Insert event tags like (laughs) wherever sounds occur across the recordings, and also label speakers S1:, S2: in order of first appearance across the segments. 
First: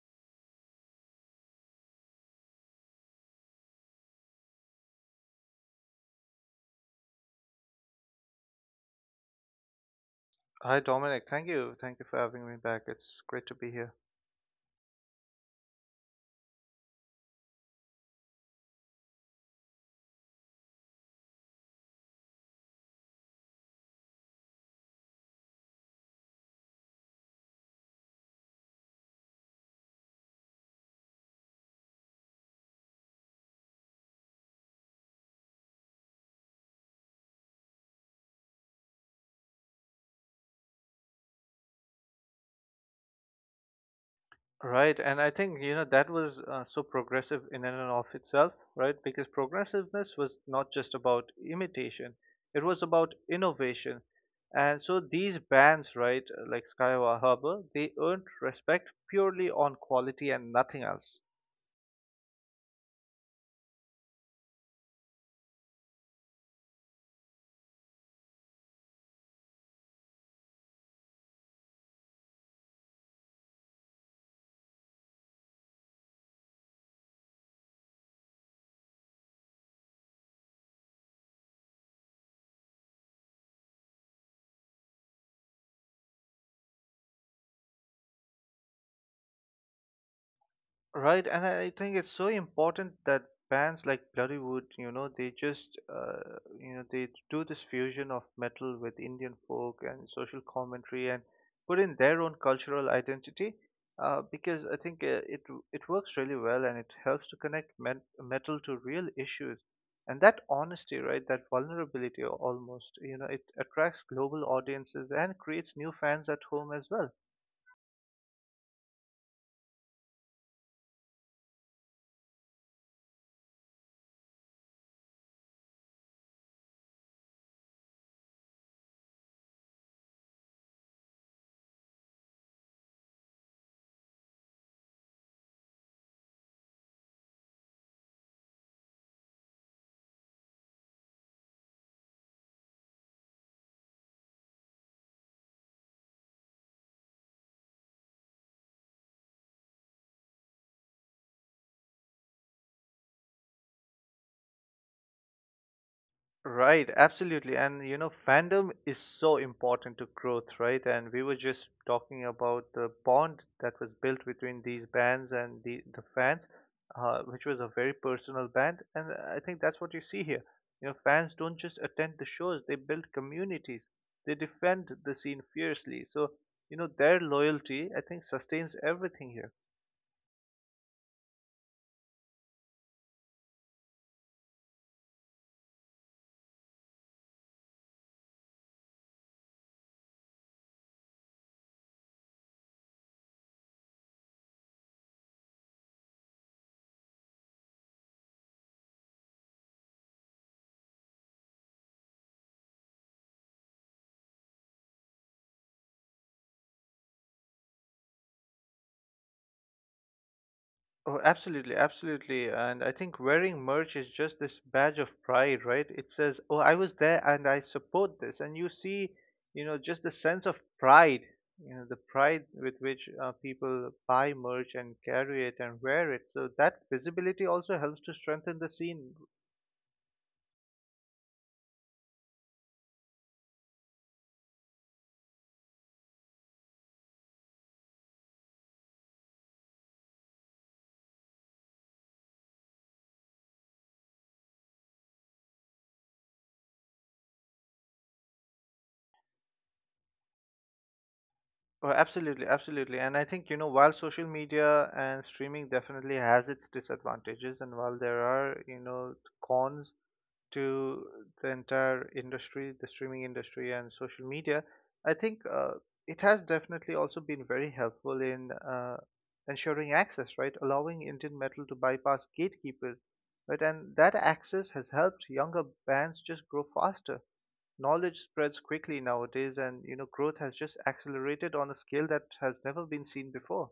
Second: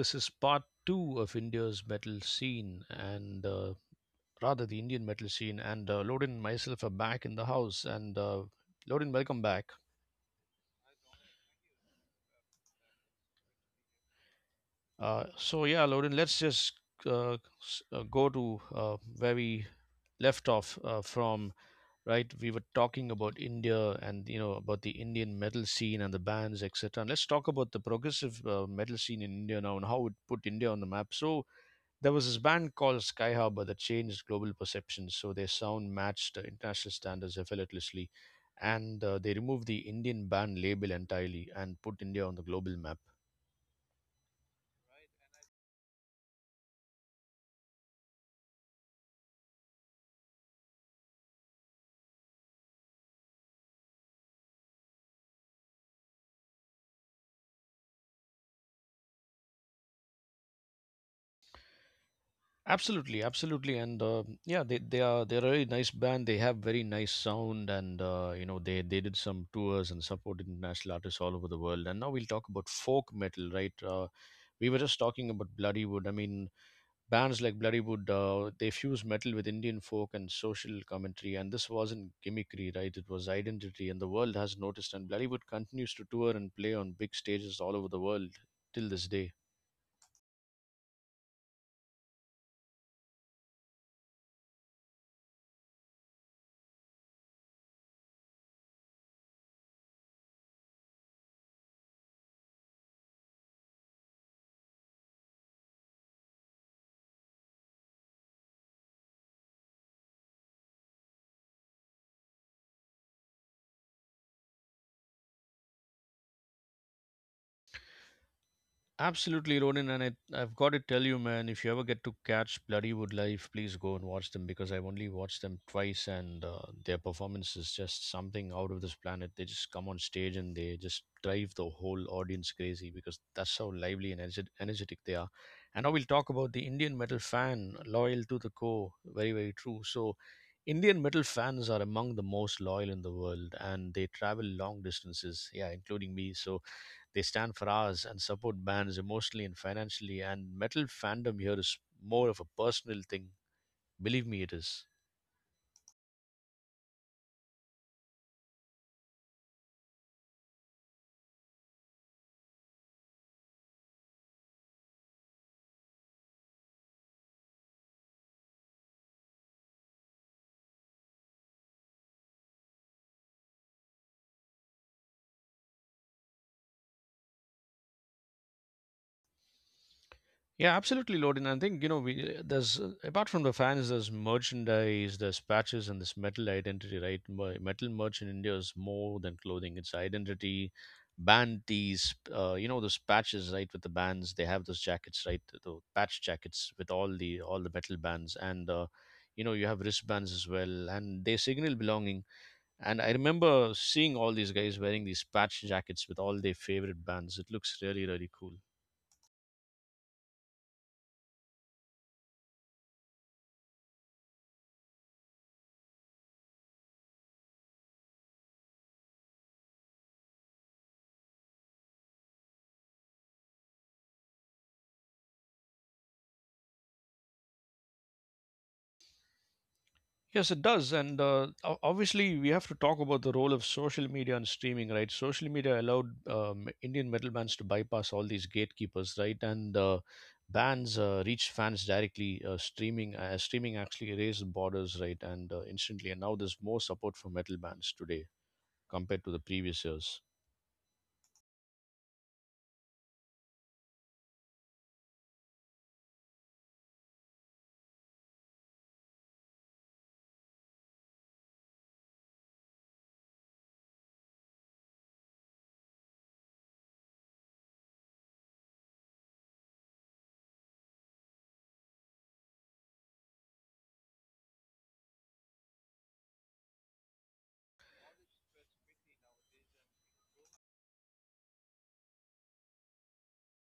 S1: This is part two of India's metal scene, and rather the Indian metal scene. And Loden and myself are back in the house. And Loden, welcome back.
S2: Hi, Dominic. Thank you. Thank you for having me back. It's great to be here.
S1: Yeah, Loden, let's just uh, go to where we left off from, right? We were talking about India and, you know, about the Indian metal scene and the bands, etc. And let's talk about the progressive metal scene in India now and how it put India on the map. So, there was this band called Sky Harbor that changed global perceptions, so their sound matched international standards effortlessly. And They removed the Indian band label entirely and put India on the global map.
S2: Right, and I think you know that was so progressive in and of itself, right? Because progressiveness was not just about imitation; it was about innovation. And so these bands, right, like Skyward Harbor, they earned respect purely on quality and nothing else.
S1: Absolutely, absolutely, and yeah, they're a really nice band. They have very nice sound, and you know they did some tours and supported international artists all over the world. And now we'll talk about folk metal, right? We were just talking about Bloody Wood. I mean, bands like Bloodywood, they fused metal with Indian folk and social commentary, and this wasn't gimmickry, right? It was identity, and the world has noticed. And Bloodywood continues to tour and play on big stages all over the world till this day.
S2: Right, and I think it's so important that bands like Bloodywood, you know, they just, you know, they do this fusion of metal with Indian folk and social commentary and put in their own cultural identity. Because I think it works really well and it helps to connect metal to real issues, and that honesty, right, that vulnerability almost, you know, it attracts global audiences and creates new fans at home as well.
S1: Absolutely, Ronin, and I've got to tell you, man, if you ever get to catch Bloody Wood live, please go and watch them because I've only watched them twice, and their performance is just something out of this planet. They just come on stage and they just drive the whole audience crazy because that's how lively and energetic they are. And now we'll talk about the Indian metal fan, loyal to the core, very, very true. So, Indian metal fans are among the most loyal in the world, and they travel long distances, yeah, including me. So they stand for hours and support bands emotionally and financially. And metal fandom here is more of a personal thing. Believe me, it is.
S2: Right, absolutely. And you know, fandom is so important to growth, right? And we were just talking about the bond that was built between these bands and the fans, which was a very personal band. And I think that's what you see here. You know, fans don't just attend the shows, they build communities, they defend the scene fiercely. So, you know, their loyalty, I think, sustains everything here.
S1: Yeah, absolutely, Lord. And I think you know, we there's apart from the fans, there's merchandise, there's patches, and this metal identity, right? Metal merch in India is more than clothing; it's identity. Band tees, you know those patches, right? With the bands, they have those jackets, right? The patch jackets with all the metal bands, and you know you have wristbands as well, and they signal belonging. And I remember seeing all these guys wearing these patch jackets with all their favorite bands. It looks really, really cool.
S2: Oh, absolutely, absolutely. And I think wearing merch is just this badge of pride, right? It says, "Oh, I was there and I support this." And you see, you know, just the sense of pride, you know, the pride with which people buy merch and carry it and wear it. So that visibility also helps to strengthen the scene.
S1: Yes, it does. Obviously, we have to talk about the role of social media and streaming, right? Social media allowed Indian metal bands to bypass all these gatekeepers, right? And bands reach fans directly. Streaming actually erased borders, right? And Instantly. And now there's more support for metal bands today compared to the previous years.
S2: Oh, absolutely, absolutely. And I think, you know, while social media and streaming definitely has its disadvantages, and while there are, you know, cons to the entire industry, the streaming industry, and social media, I think it has definitely also been very helpful in ensuring access, right? Allowing Indian metal to bypass gatekeepers, right? And that access has helped younger bands just grow faster. Knowledge spreads quickly nowadays, and you know, growth has just accelerated on a scale that has never been seen before.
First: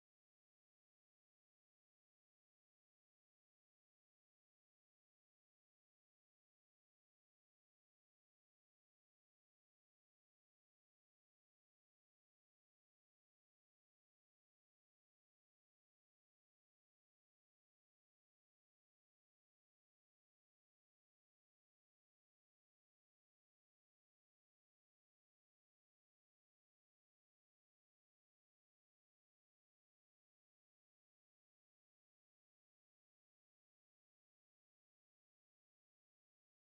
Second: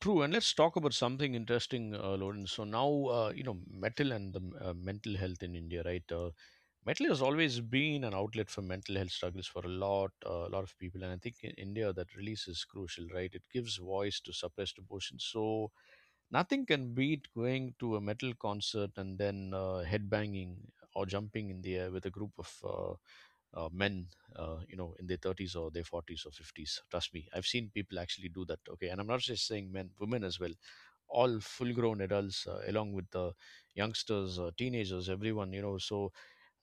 S1: True, and let's talk about something interesting, Lawrence. So now, you know, metal and the mental health in India, right? Metal has always been an outlet for mental health struggles for a lot of people, and I think in India that release is crucial, right? It gives voice to suppressed emotions. So nothing can beat going to a metal concert and then headbanging or jumping in the air with a group of men, you know, in their 30s or their 40s or 50s. Trust me, I've seen people actually do that. Okay, and I'm not just saying men, women as well, all full grown adults along with the youngsters, teenagers, everyone, you know. So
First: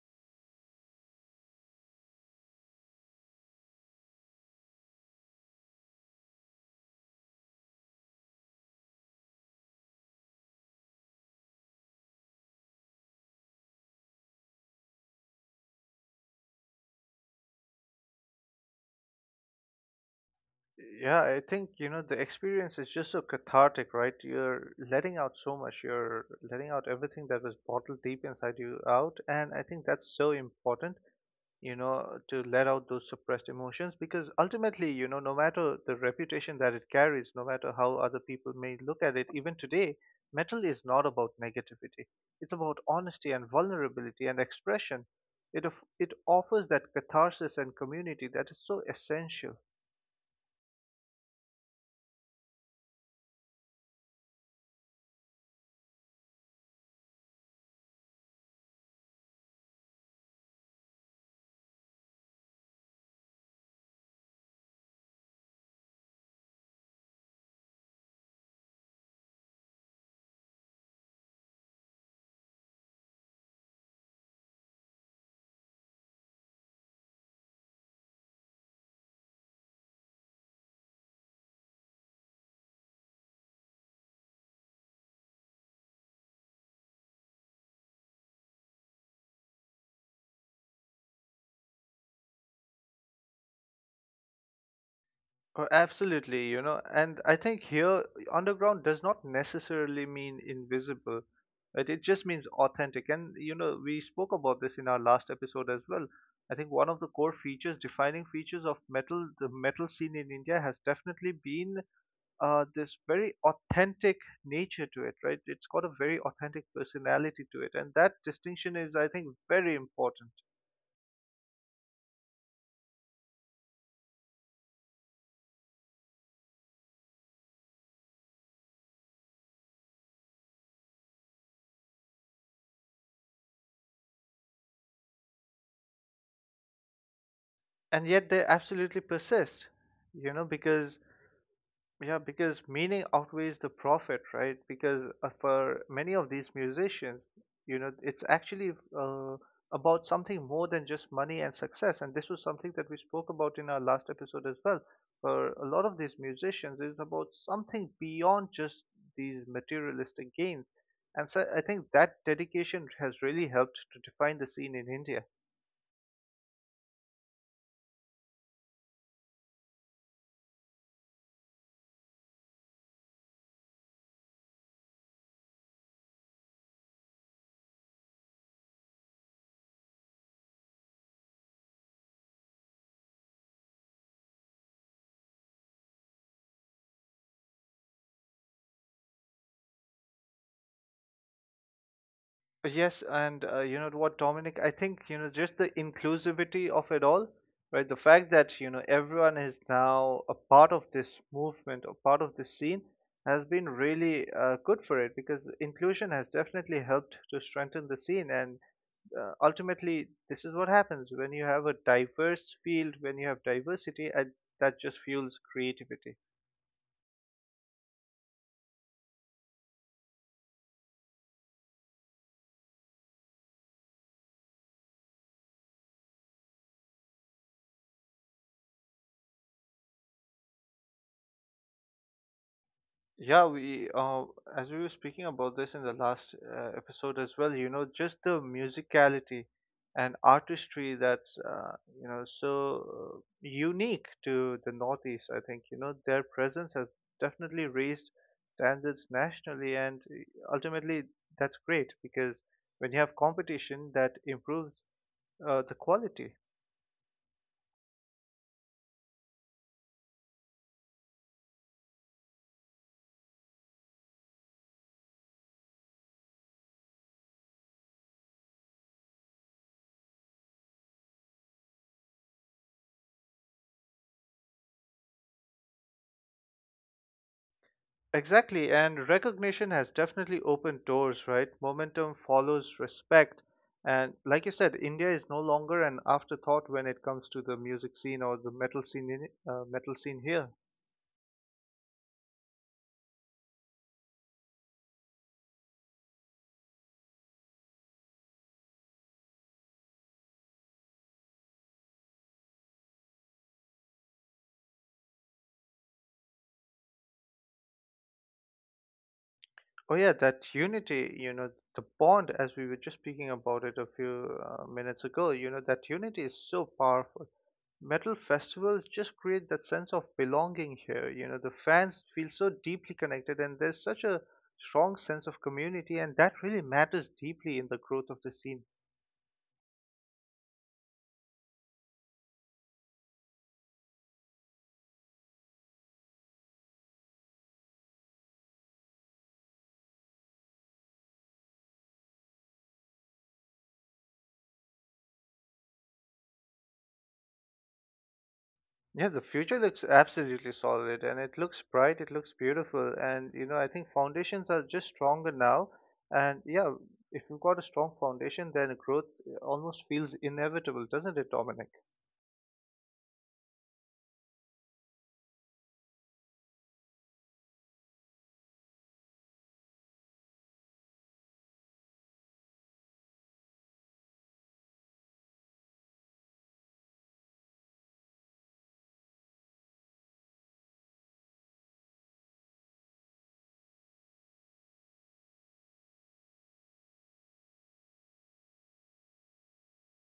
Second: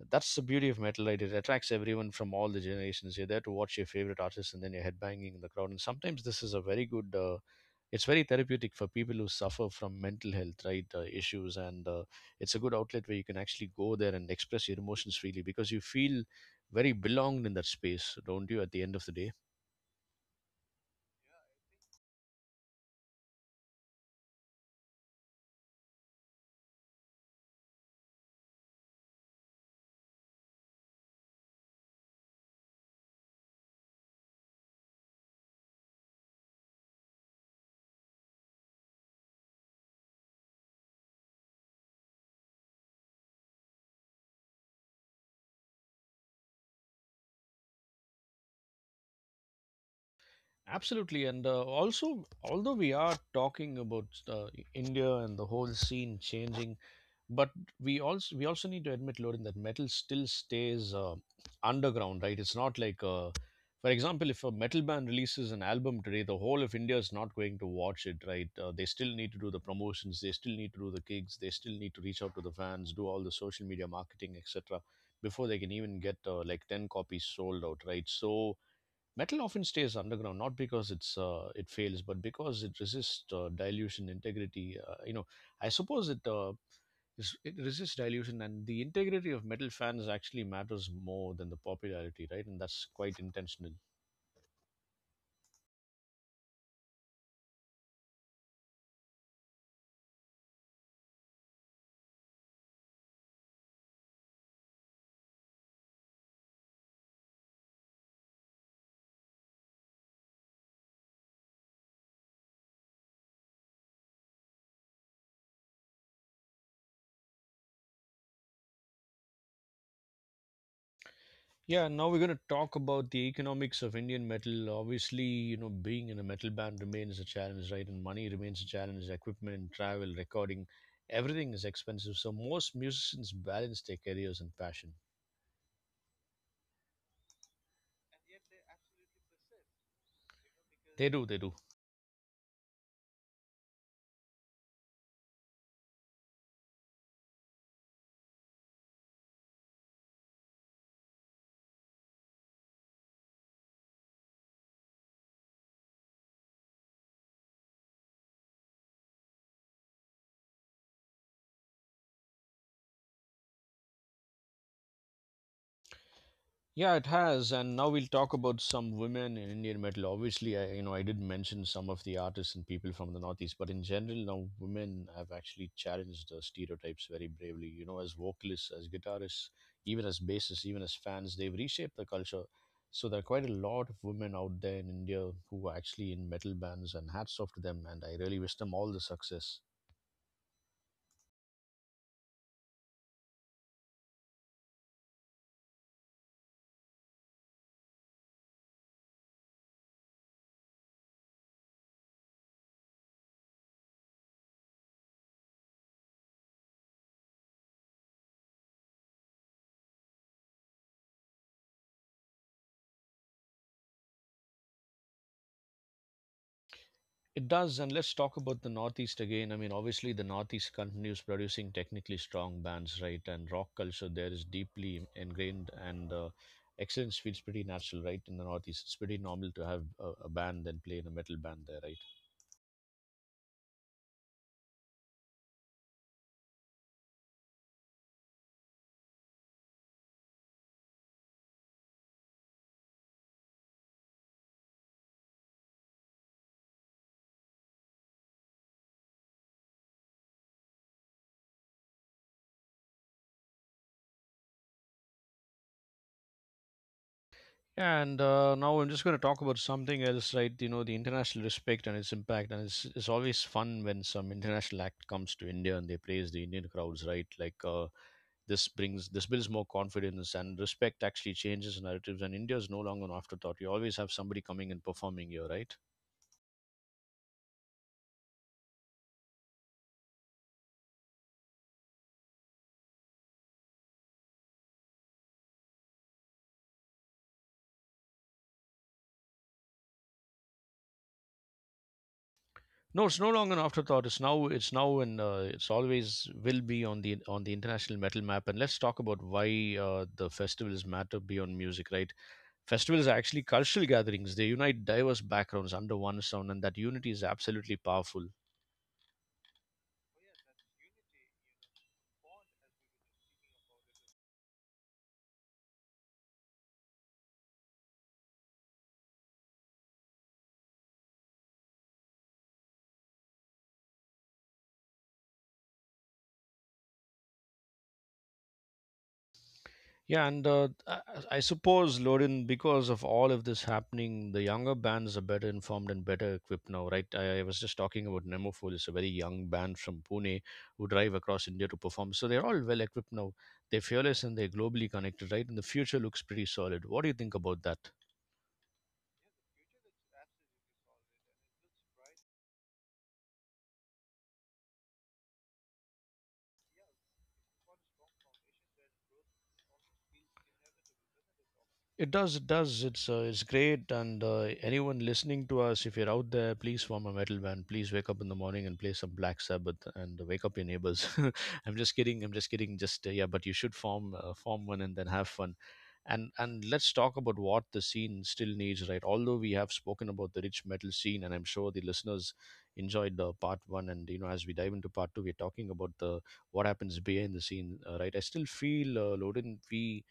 S1: that's the beauty of metal, right? It attracts everyone from all the generations. You're there to watch your favorite artist and then you're headbanging in the crowd, and sometimes this is a very good it's very therapeutic for people who suffer from mental health, right? Issues, and it's a good outlet where you can actually go there and express your emotions freely because you feel very belonged in that space, don't you, at the end of the day?
S2: Yeah, I think, you know, the experience is just so cathartic, right? You're letting out so much. You're letting out everything that was bottled deep inside you out. And I think that's so important, you know, to let out those suppressed emotions because ultimately, you know, no matter the reputation that it carries, no matter how other people may look at it, even today, metal is not about negativity. It's about honesty and vulnerability and expression. It offers that catharsis and community that is so essential.
S1: Absolutely, and also, although we are talking about India and the whole scene changing, but we also need to admit, Lorin, that metal still stays underground, right? It's not like, for example, if a metal band releases an album today, the whole of India is not going to watch it, right? They still need to do the promotions, they still need to do the gigs, they still need to reach out to the fans, do all the social media marketing, etc., before they can even get like ten copies sold out, right? So metal often stays underground, not because it fails, but because it resists dilution, integrity. You know, I suppose it is, it resists dilution, and the integrity of metal fans actually matters more than the popularity, right? And that's quite intentional.
S2: Oh, absolutely, you know, and I think here underground does not necessarily mean invisible. It just means authentic. And, you know, we spoke about this in our last episode as well. I think one of the core features, defining features of metal, the metal scene in India has definitely been this very authentic nature to it, right? It's got a very authentic personality to it. And that distinction is, I think, very important.
S1: Yeah, now we're going to talk about the economics of Indian metal. Obviously, you know, being in a metal band remains a challenge, right? And money remains a challenge. Equipment, travel, recording, everything is expensive. So most musicians balance their careers and passion.
S2: And yet they absolutely persist you know because
S1: They do, they do.
S2: yeah, because meaning outweighs the profit, right? Because for many of these musicians, you know, it's actually about something more than just money and success. And this was something that we spoke about in our last episode as well. For a lot of these musicians, it's about something beyond just these materialistic gains. And so I think that dedication has really helped to define the scene in India.
S1: Yeah, it has. And now we'll talk about some women in Indian metal. Obviously, you know, I did mention some of the artists and people from the Northeast, but in general, now women have actually challenged the stereotypes very bravely. You know, as vocalists, as guitarists, even as bassists, even as fans, they've reshaped the culture. So there are quite a lot of women out there in India who are actually in metal bands, and hats off to them. And I really wish them all the success.
S2: Yes, and you know what, Dominic? I think you know just the inclusivity of it all, right? The fact that you know everyone is now a part of this movement, a part of this scene, has been really good for it because inclusion has definitely helped to strengthen the scene. And ultimately, this is what happens when you have a diverse field, when you have diversity, and that just fuels creativity.
S1: It does, and let's talk about the Northeast again. I mean, obviously, the Northeast continues producing technically strong bands, right? And rock culture there is deeply ingrained, and excellence feels pretty natural, right? In the Northeast, it's pretty normal to have a band and play in a metal band there, right?
S2: Yeah, we as we were speaking about this in the last episode as well, you know, just the musicality and artistry that's you know so unique to the Northeast. I think you know their presence has definitely raised standards nationally, and ultimately that's great because when you have competition that improves the quality.
S1: Yeah, and now I'm just going to talk about something else, right? You know, the international respect and its impact, and it's always fun when some international act comes to India and they praise the Indian crowds, right? Like. This builds more confidence and respect. Actually, changes narratives, and India is no longer an afterthought. You always have somebody coming and performing here, right?
S2: Exactly, and recognition has definitely opened doors, right? Momentum follows respect. And like you said, India is no longer an afterthought when it comes to the music scene or the metal scene in, metal scene here.
S1: No, it's no longer an afterthought. It's now, and It's always will be on the international metal map. And let's talk about why the festivals matter beyond music, right? Festivals are actually cultural gatherings. They unite diverse backgrounds under one sound, and that unity is absolutely powerful.
S2: Oh yeah, that unity, you know, the bond as we were just speaking about it a few minutes ago, you know, that unity is so powerful. Metal festivals just create that sense of belonging here. You know, the fans feel so deeply connected and there's such a strong sense of community and that really matters deeply in the growth of the scene.
S1: Yeah, and I suppose, Lorin, because of all of this happening, the younger bands are better informed and better equipped now, right? I was just talking about Nemophil, it's a very young band from Pune who drive across India to perform. So they're all well equipped now. They're fearless and they're globally connected, right? And the future looks pretty solid. What do you think about that?
S2: Yeah, the future looks absolutely solid and it looks bright, it looks beautiful. And, you know, I think foundations are just stronger now. And yeah, if you've got a strong foundation, then growth almost feels inevitable, doesn't it, Dominic?
S1: It does, it does. It's great. And anyone listening to us, if you're out there, please form a metal band. Please wake up in the morning and play some Black Sabbath and wake up your neighbors. (laughs) I'm just kidding. I'm just kidding. Just yeah, but you should form one and then have fun. And let's talk about what the scene still needs. Right. Although we have spoken about the rich metal scene, and I'm sure the listeners enjoyed part one. And you know, as we dive into part two, we're talking about the what happens behind the scene. Right. I still feel Loden. We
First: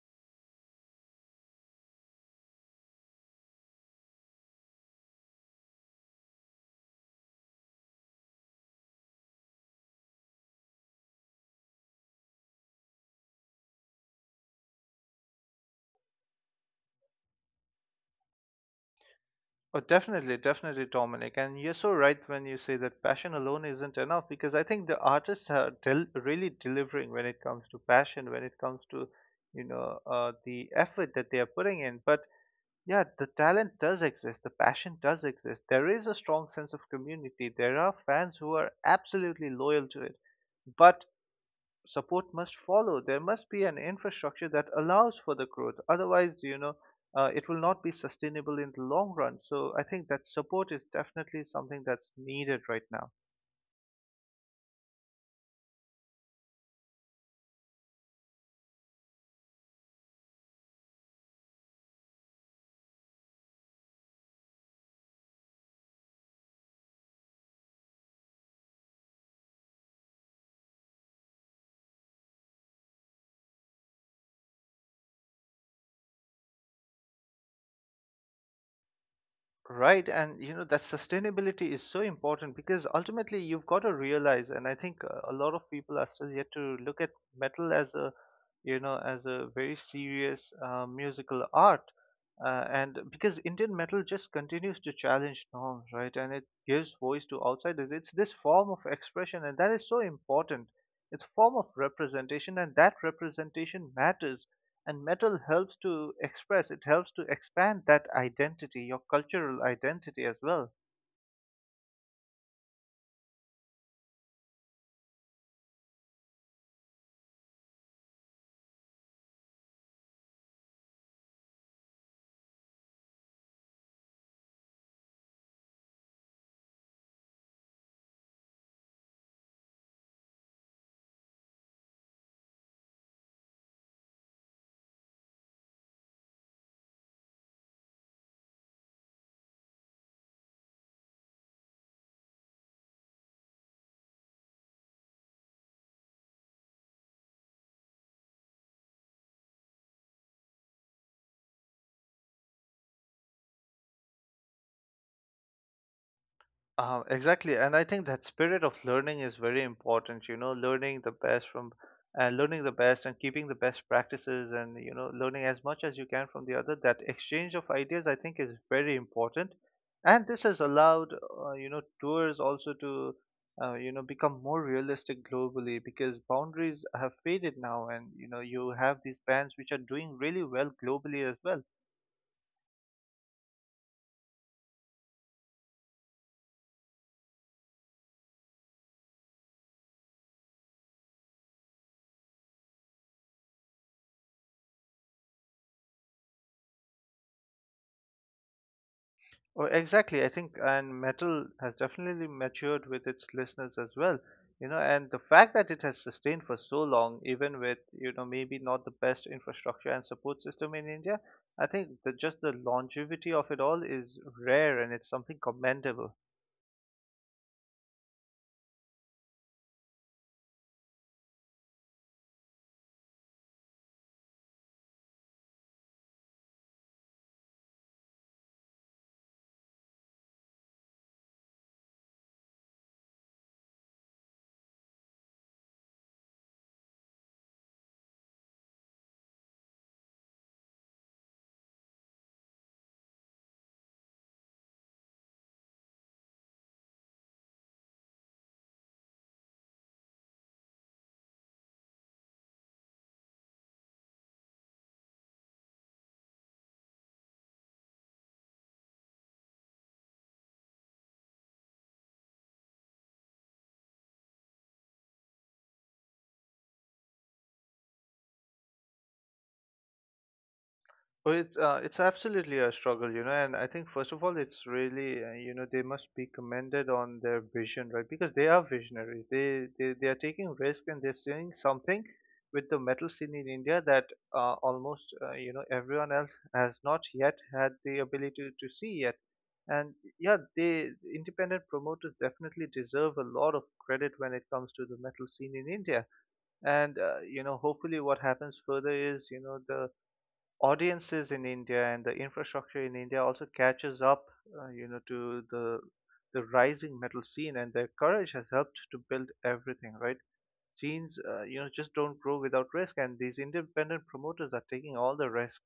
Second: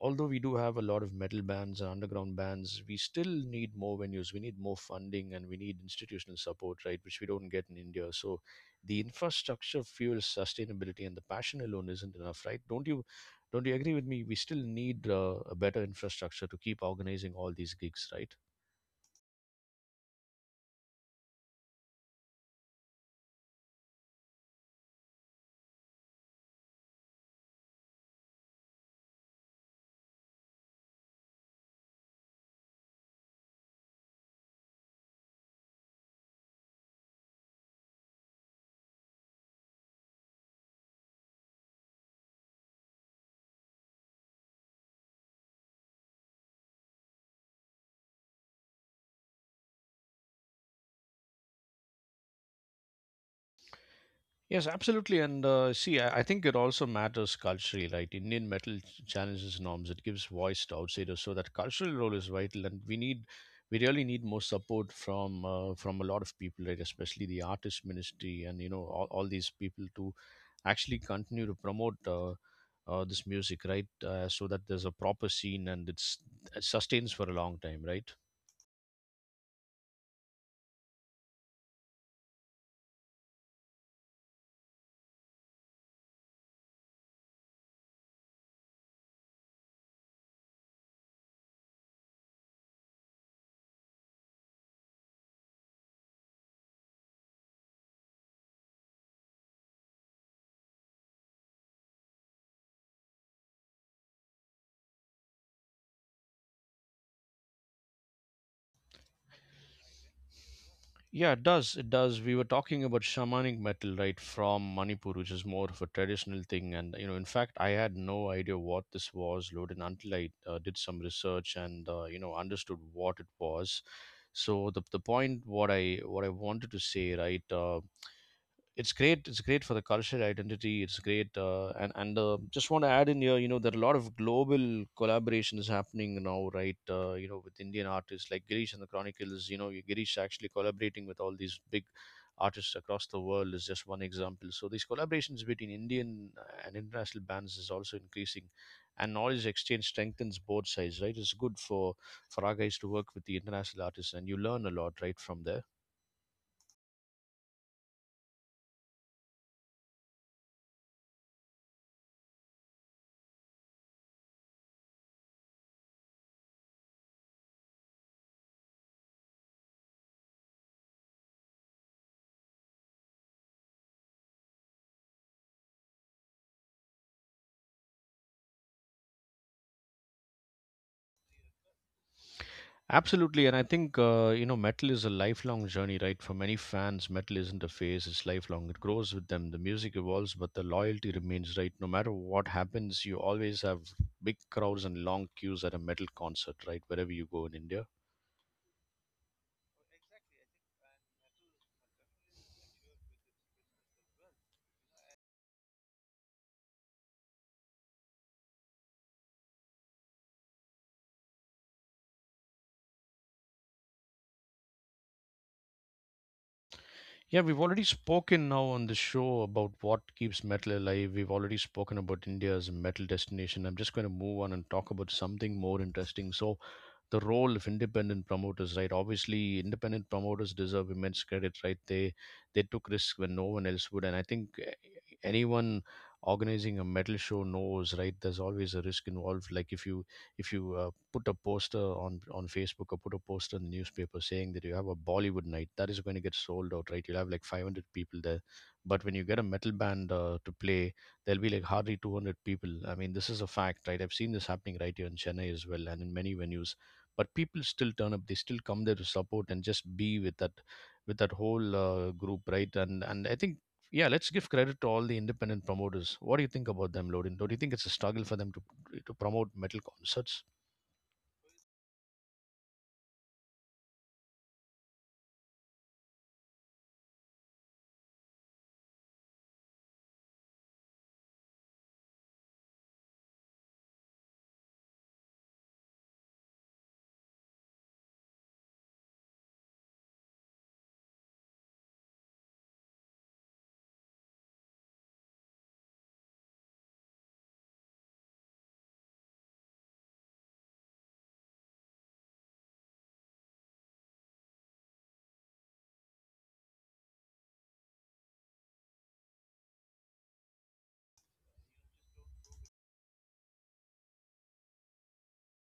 S1: although we do have a lot of metal bands and underground bands, we still need more venues. We need more funding and we need institutional support, right? Which we don't get in India. So the infrastructure fuels sustainability and the passion alone isn't enough, right? Don't you agree with me? We still need a better infrastructure to keep organizing all these gigs, right?
S2: Oh, definitely, definitely, Dominic. And you're so right when you say that passion alone isn't enough because I think the artists are really delivering when it comes to passion, when it comes to, you know, the effort that they are putting in. But yeah, the talent does exist, the passion does exist. There is a strong sense of community. There are fans who are absolutely loyal to it. But support must follow. There must be an infrastructure that allows for the growth. Otherwise, you know, it will not be sustainable in the long run. So I think that support is definitely something that's needed right now.
S1: Yes, absolutely. And see, I think it also matters culturally, right? Indian metal challenges norms. It gives voice to outsiders. So that cultural role is vital, and we really need more support from a lot of people, right? Especially the artist ministry and you know all these people to actually continue to promote this music, right? So that there's a proper scene and it sustains for a long time, right?
S2: Right, and you know that sustainability is so important because ultimately you've got to realize, and I think a lot of people are still yet to look at metal as a, you know, as a very serious musical art, and because Indian metal just continues to challenge norms, right, and it gives voice to outsiders. It's this form of expression, and that is so important. It's a form of representation, and that representation matters and metal helps to express it helps to expand that identity your cultural identity as well.
S1: Yeah, it does. It does. We were talking about shamanic metal, right, from Manipur, which is more of a traditional thing. And, you know, in fact, I had no idea what this was, Loden, until I did some research and, you know, understood what it was. So the point what I wanted to say, right, it's great, it's great for the culture identity. It's great, and just want to add in here, you know, there are a lot of global collaborations happening now, right? You know, with Indian artists like Girish and The Chronicles. You know, Girish actually collaborating with all these big artists across the world is just one example. So these collaborations between Indian and international bands is also increasing, and knowledge exchange strengthens both sides, right? It's good for our guys to work with the international artists, and you learn a lot, right, from there.
S2: Exactly, and I think that spirit of learning is very important. You know, learning the best from, and learning the best, and keeping the best practices, and you know, learning as much as you can from the other. That exchange of ideas, I think, is very important, and this has allowed, you know, tours also to, you know, become more realistic globally because boundaries have faded now, and you know, you have these bands which are doing really well globally as well.
S1: Absolutely, and I think you know, metal is a lifelong journey, right? For many fans, metal isn't a phase; it's lifelong. It grows with them. The music evolves, but the loyalty remains, right? No matter what happens, you always have big crowds and long queues at a metal concert, right? Wherever you go in India.
S2: Oh, exactly. I think, and metal has definitely matured with its listeners as well. You know, and the fact that it has sustained for so long, even with, you know, maybe not the best infrastructure and support system in India, I think that just the longevity of it all is rare and it's something commendable.
S1: Yeah, we've already spoken now on the show about what keeps metal alive. We've already spoken about India as a metal destination. I'm just going to move on and talk about something more interesting. So, the role of independent promoters, right? Obviously, independent promoters deserve immense credit, right? They took risks when no one else would, and I think anyone organizing a metal show knows, right? There's always a risk involved. Like if you put a poster on Facebook or put a poster in the newspaper saying that you have a Bollywood night, that is going to get sold out, right? You'll have like 500 people there. But when you get a metal band to play, there'll be like hardly 200 people. I mean, this is a fact, right? I've seen this happening right here in Chennai as well and in many venues. But people still turn up. They still come there to support and just be with that whole group, right? And I think, yeah, let's give credit to all the independent promoters. What do you think about them, Lodin? Don't you think it's a struggle for them to promote metal concerts?
S2: Well, it's absolutely a struggle, you know, and I think first of all, it's really you know they must be commended on their vision, right? Because they are visionaries. They are taking risk and they're seeing something with the metal scene in India that almost you know everyone else has not yet had the ability to see yet. And yeah, they independent promoters definitely deserve a lot of credit when it comes to the metal scene in India. And you know, hopefully, what happens further is you know the audiences in India and the infrastructure in India also catches up, you know, to the rising metal scene, and their courage has helped to build everything. Right, scenes, you know, just don't grow without risk, and these independent promoters are taking all the risk.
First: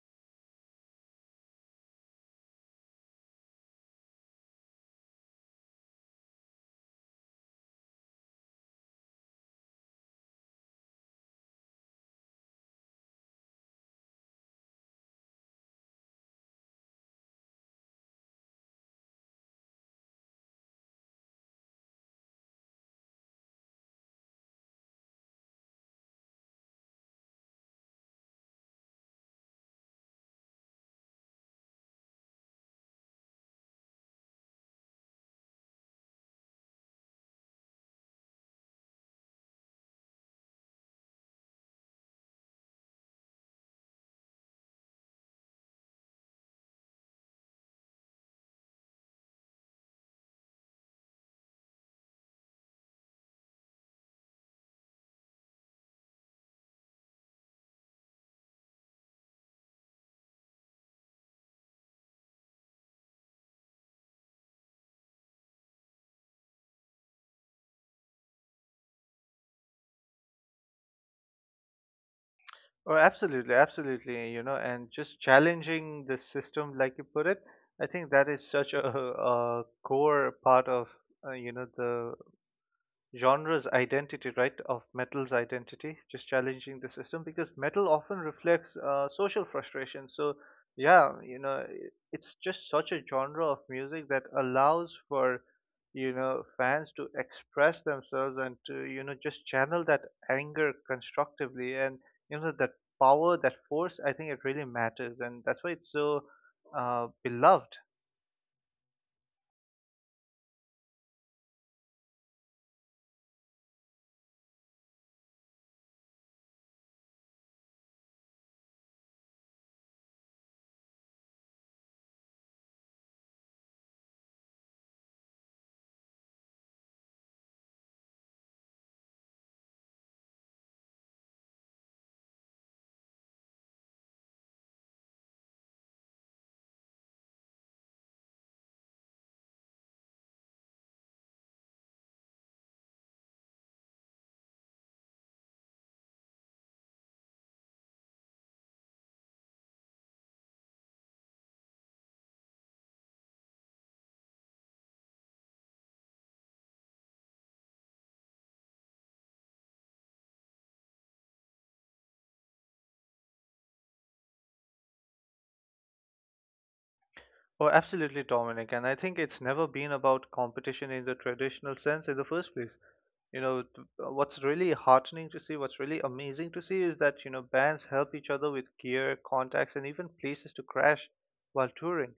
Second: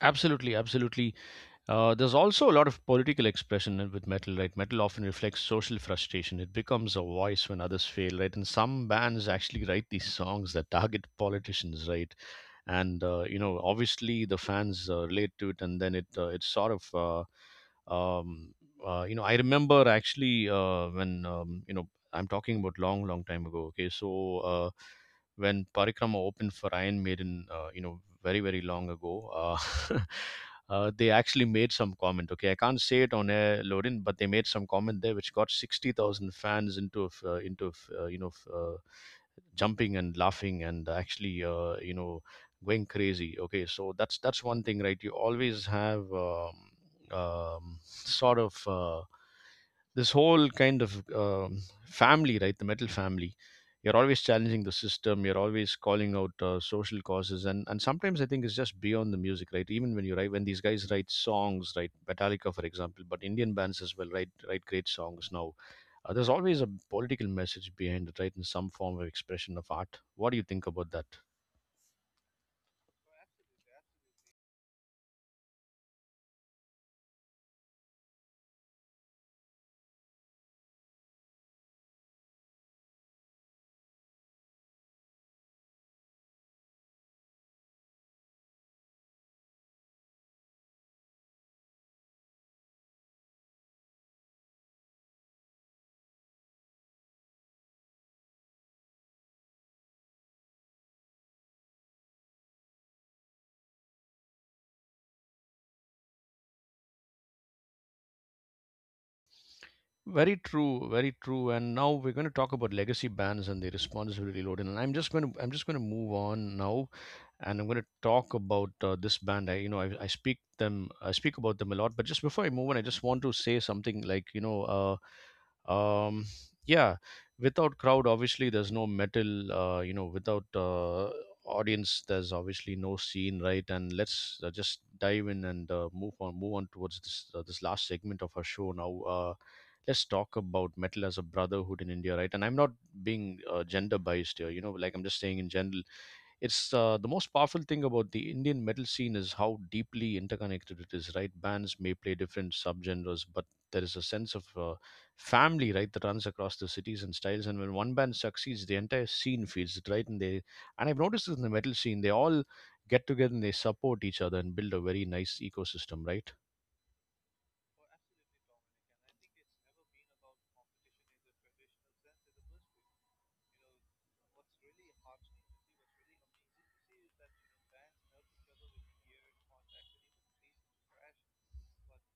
S1: Absolutely, absolutely. There's also a lot of political expression in- with metal, right? Metal often reflects social frustration. It becomes a voice when others fail, right? And some bands actually write these songs that target politicians, right? and you know, obviously the fans relate to it, and then it it sort of uh, um, you know, I remember actually, when you know, I'm talking about long, long time ago, okay? So when Parikrama opened for Iron Maiden, you know, very, very long ago, (laughs) they actually made some comment, okay, I can't say it on air, loading, but they made some comment there which got 60,000 fans into a f- you know f- jumping and laughing and actually, you know, going crazy, okay? So that's one thing, right? You always have sort of this whole kind of family, right, the metal family. You're always challenging the system, you're always calling out social causes, and sometimes I think it's just beyond the music, right? Even when you write, when these guys write songs, right, Metallica for example, but Indian bands as well write, great songs now. There's always a political message behind it, right, in some form of expression of art. What do you think about that?
S2: Oh, absolutely, absolutely, you know, and just challenging the system, like you put it. I think that is such a, (laughs) a core part of you know the genre's identity, right, of metal's identity, just challenging the system because metal often reflects social frustration. So, yeah, you know, it's just such a genre of music that allows for, you know, fans to express themselves and to, you know, just channel that anger constructively. And, you know, that power, that force, I think it really matters. And that's why it's so beloved.
S1: Very true, very true. And now we're going to talk about legacy bands and their responsibility load. And I'm just going to move on now and I'm going to talk about this band. I, you know, I speak them, I speak about them a lot. But just before I move on, I just want to say something like, you know, uh, um, yeah, without crowd, obviously there's no metal. You know, without audience, there's obviously no scene, right? And let's just dive in and move on towards this this last segment of our show now. Let's talk about metal as a brotherhood in India, right? And I'm not being gender biased here, you know, like I'm just saying in general, it's the most powerful thing about the Indian metal scene is how deeply interconnected it is, right? Bands may play different subgenres, but there is a sense of family, right, that runs across the cities and styles. And when one band succeeds, the entire scene feels it, right? And I've noticed this in the metal scene, they all get together and they support each other and build a very nice ecosystem, right?
S2: Oh,
S1: Well,
S2: absolutely,
S1: absolutely,
S2: Dominic.
S1: Dominic.
S2: And I
S1: And I
S2: think
S1: think
S2: it's
S1: it's
S2: never
S1: never
S2: been
S1: been
S2: about
S1: about
S2: competition in the
S1: competition in the
S2: traditional sense in the
S1: traditional sense
S2: first place.
S1: in the first place.
S2: You know,
S1: You know,
S2: what's
S1: what's
S2: really
S1: really
S2: heartening to
S1: heartening to
S2: see, what's
S1: see,
S2: really
S1: what's really
S2: amazing to
S1: amazing to
S2: see is
S1: see is
S2: that, you
S1: that,
S2: know,
S1: you know,
S2: bands
S1: bands
S2: help
S1: help
S2: each other
S1: each
S2: with
S1: other with
S2: gear,
S1: gear,
S2: contacts, and
S1: contacts,
S2: even
S1: and even
S2: places to
S1: places to
S2: crash
S1: crash
S2: while
S1: while
S2: touring.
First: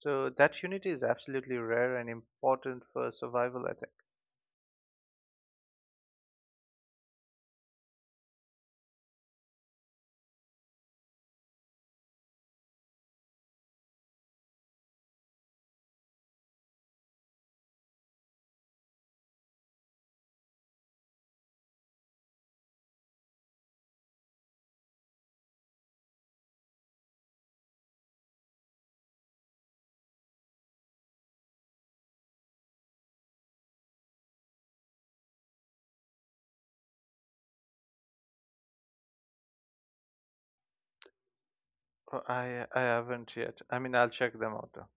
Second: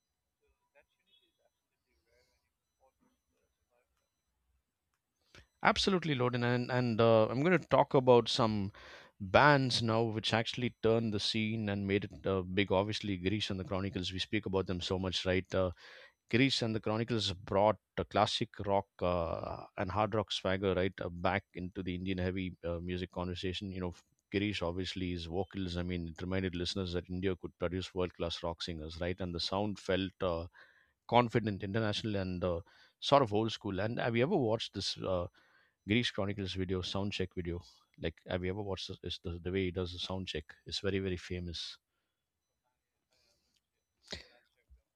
S2: So
S1: touring.
S2: that
S1: So that
S2: unity is
S1: unity is
S2: absolutely rare
S1: absolutely
S2: and
S1: rare and
S2: important
S1: important
S2: for survival, I think.
S1: to my Absolutely, Loden, and I'm going to talk about some bands now, which actually turned the scene and made it big. Obviously, Greece and The Chronicles. We speak about them so much, right? Grease and The Chronicles brought a classic rock and hard rock swagger, right, back into the Indian heavy music conversation. You know, Girish obviously his vocals. I mean, it reminded listeners that India could produce world class rock singers, right? And the sound felt confident, international, and sort of old school. And have you ever watched this Girish Chronicles video, sound check video? Like, have you ever watched this, is the way he does the sound check? It's very, very famous.
S2: Oh, I haven't yet. I mean, I'll check them out though.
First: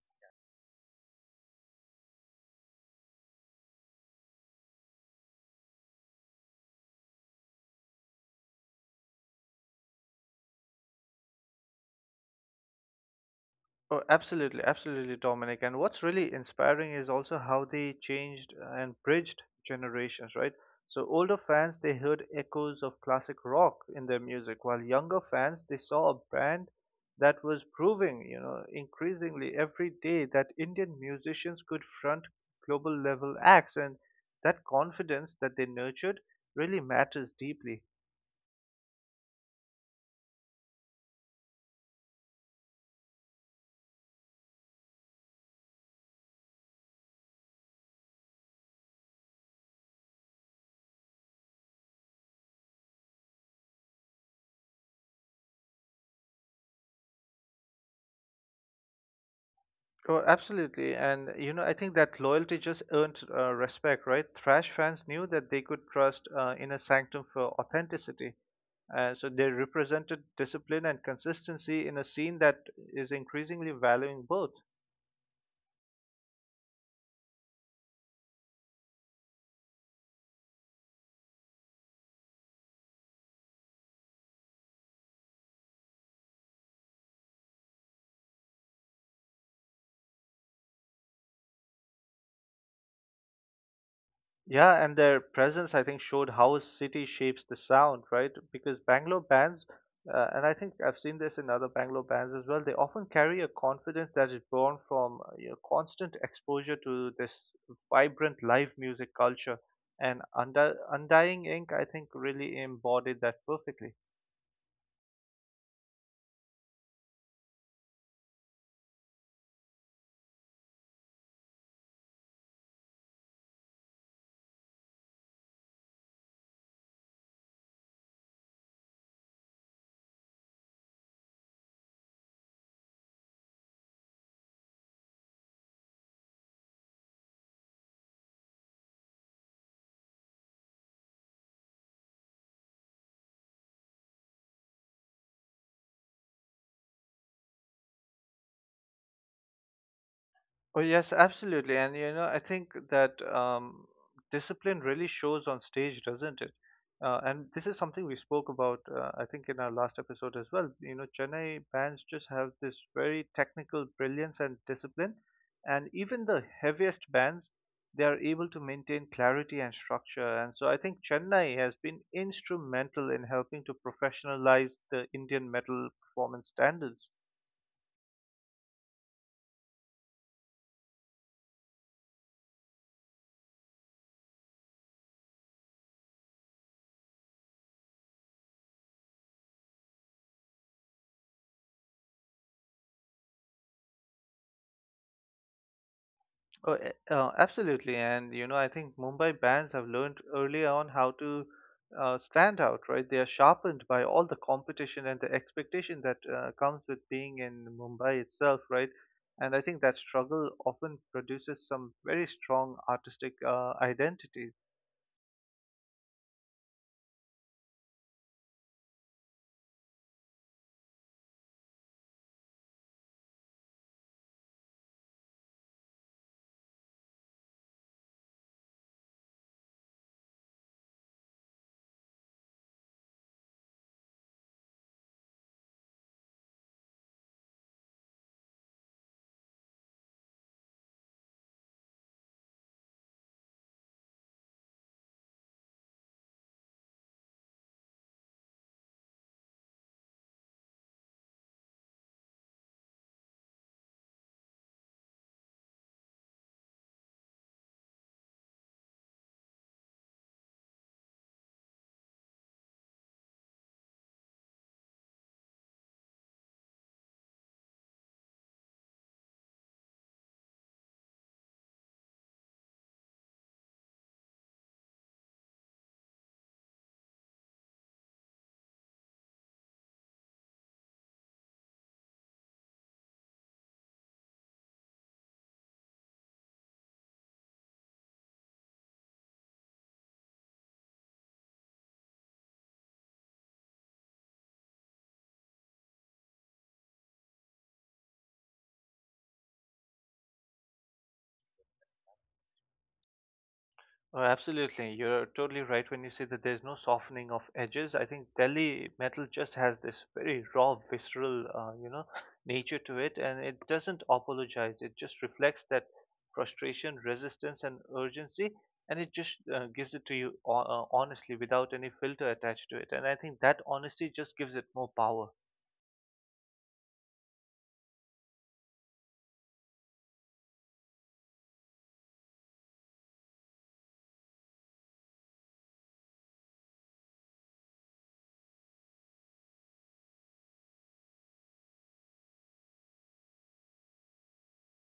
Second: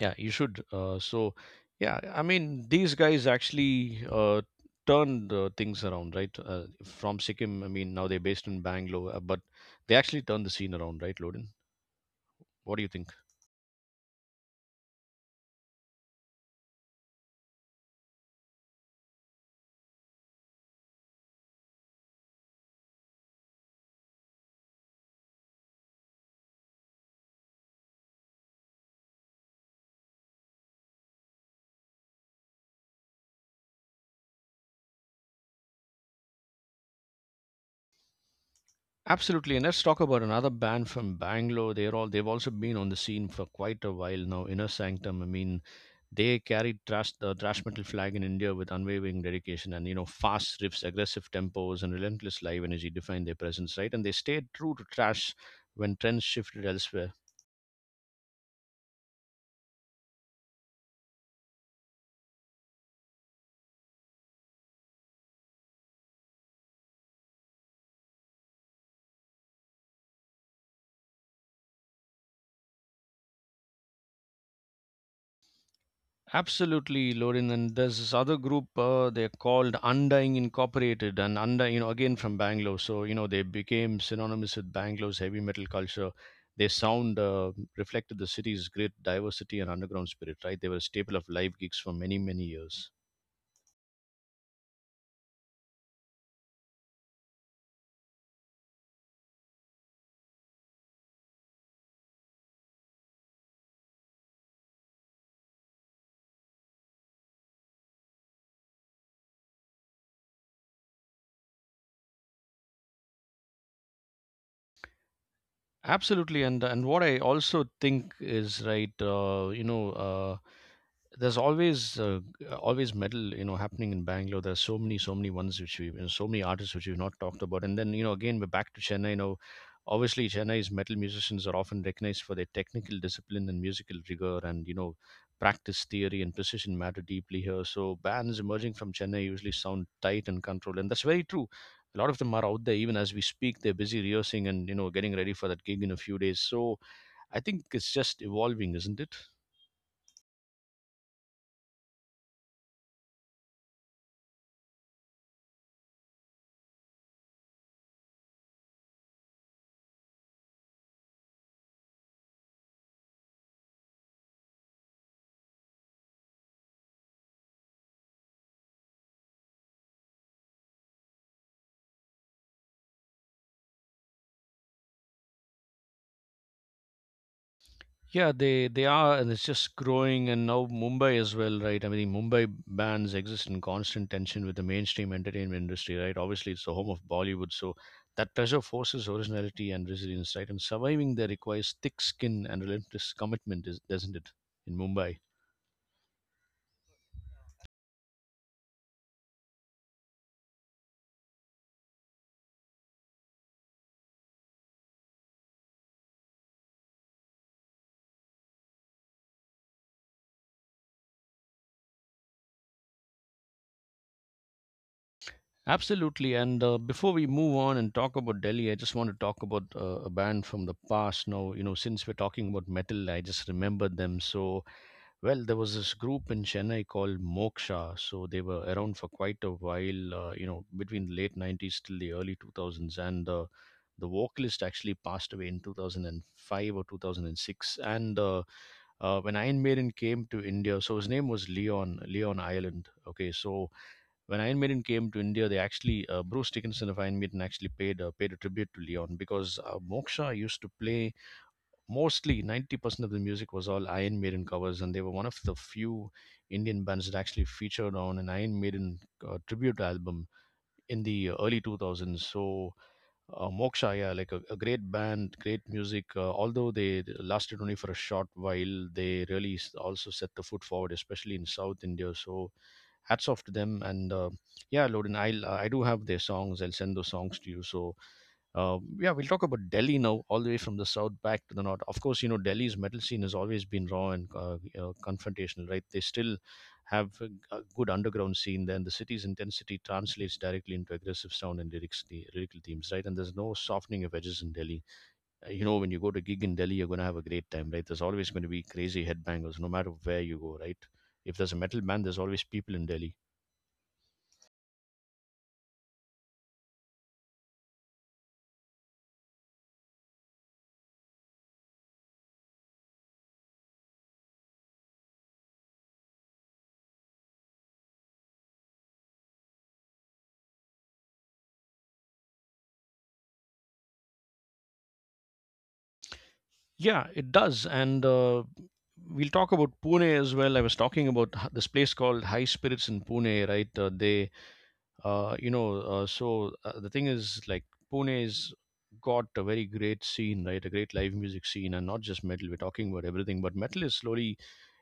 S1: Yeah, you should. So, yeah, I mean, these guys actually turned things around, right? From Sikkim, I mean, now they're based in Bangalore, but they actually turned the scene around, right, Loden? What do you think?
S2: Oh, absolutely, absolutely, Dominic. And what's really inspiring is also how they changed and bridged generations, right? So older fans, they heard echoes of classic rock in their music, while younger fans, they saw a band that was proving, you know, increasingly every day that Indian musicians could front global level acts. And that confidence that they nurtured really matters deeply.
S1: Absolutely, and let's talk about another band from Bangalore. They've also been on the scene for quite a while now. Inner Sanctum. I mean, they carried thrash, the thrash metal flag in India with unwavering dedication, and you know, fast riffs, aggressive tempos, and relentless live energy defined their presence, right? And they stayed true to thrash when trends shifted elsewhere.
S2: Oh, absolutely. And, you know, I think that loyalty just earned respect, right? Thrash fans knew that they could trust Inner Sanctum for authenticity. So they represented discipline and consistency in a scene that is increasingly valuing both.
S1: Absolutely, Lorin. And there's this other group, they're called Undying Incorporated, and Undying, you know, again from Bangalore. So, you know, they became synonymous with Bangalore's heavy metal culture. Their sound reflected the city's great diversity and underground spirit, right? They were a staple of live gigs for many, many years.
S2: Yeah, and their presence, I think, showed how a city shapes the sound, right? Because Bangalore bands, and I think I've seen this in other Bangalore bands as well, they often carry a confidence that is born from you know, constant exposure to this vibrant live music culture. And under Undying Ink, I think, really embodied that perfectly.
S1: Absolutely. And what I also think is, right, there's always metal, you know, happening in Bangalore. There's so many, ones which we and so many artists which we've not talked about. And then, you know, again we're back to Chennai. You know, obviously Chennai's metal musicians are often recognized for their technical discipline and musical rigor. And you know, practice, theory and precision matter deeply here. So bands emerging from Chennai usually sound tight and controlled, and that's very true. A lot of them are out there even as we speak, they're busy rehearsing and, you know, getting ready for that gig in a few days. So I think it's just evolving, isn't it?
S2: Oh, yes, absolutely. And you know, I think that discipline really shows on stage, doesn't it? And this is something we spoke about, I think, in our last episode as well. You know, Chennai bands just have this very technical brilliance and discipline. And even the heaviest bands, they are able to maintain clarity and structure. And so I think Chennai has been instrumental in helping to professionalize the Indian metal performance standards.
S1: Yeah, they are, and it's just growing. And now Mumbai as well, right? I mean, Mumbai bands exist in constant tension with the mainstream entertainment industry, right? Obviously, it's the home of Bollywood, so that pressure forces originality and resilience, right? And surviving there requires thick skin and relentless commitment, is, doesn't it? In Mumbai,
S2: Oh, absolutely. And, you know, I think Mumbai bands have learned early on how to stand out, right? They are sharpened by all the competition and the expectation that comes with being in Mumbai itself, right? And I think that struggle often produces some very strong artistic identities.
S1: absolutely. And before we move on and talk about Delhi, I just want to talk about a band from the past. Now, you know, since we're talking about metal, I just remembered them. So well, there was this group in Chennai called Moksha, so they were around for quite a while, you know, between the late 90s till the early 2000s. And the vocalist actually passed away in 2005 or 2006. And when Iron Maiden came to India, so his name was Leon, Leon Ireland. Okay, when Iron Maiden came to India, they actually, Bruce Dickinson of Iron Maiden actually paid, paid a tribute to Leon because Moksha used to play mostly 90% of the music was all Iron Maiden covers, and they were one of the few Indian bands that actually featured on an Iron Maiden tribute album in the early 2000s. So, Moksha, yeah, like a great band, great music. Although they lasted only for a short while, they really also set the foot forward, especially in South India. So, hats off to them. And yeah, Loden, I do have their songs. I'll send those songs to you. So yeah, we'll talk about Delhi now, all the way from the south back to the north. Of course, you know, Delhi's metal scene has always been raw and you know, confrontational, right? They still have a good underground scene there, and the city's intensity translates directly into aggressive sound and lyrics, the lyrical themes, right? And there's no softening of edges in Delhi. You know, when you go to gig in Delhi, you're going to have a great time, right? There's always going to be crazy headbangers, no matter where you go, right? If there's a metal band, there's always people in Delhi.
S2: Oh, absolutely. You're totally right when you say that there's no softening of edges. I think Delhi metal just has this very raw, visceral, you know, nature to it, and it doesn't apologize. It just reflects that frustration, resistance, and urgency, and it just gives it to you honestly without any filter attached to it. And I think that honesty just gives it more power.
S1: Yeah, it does. And we'll talk about Pune as well. I was talking about this place called High Spirits in Pune, right? They, you know, so the thing is, like, Pune's got a very great scene, right? A great live music scene, and not just metal. We're talking about everything, but metal is slowly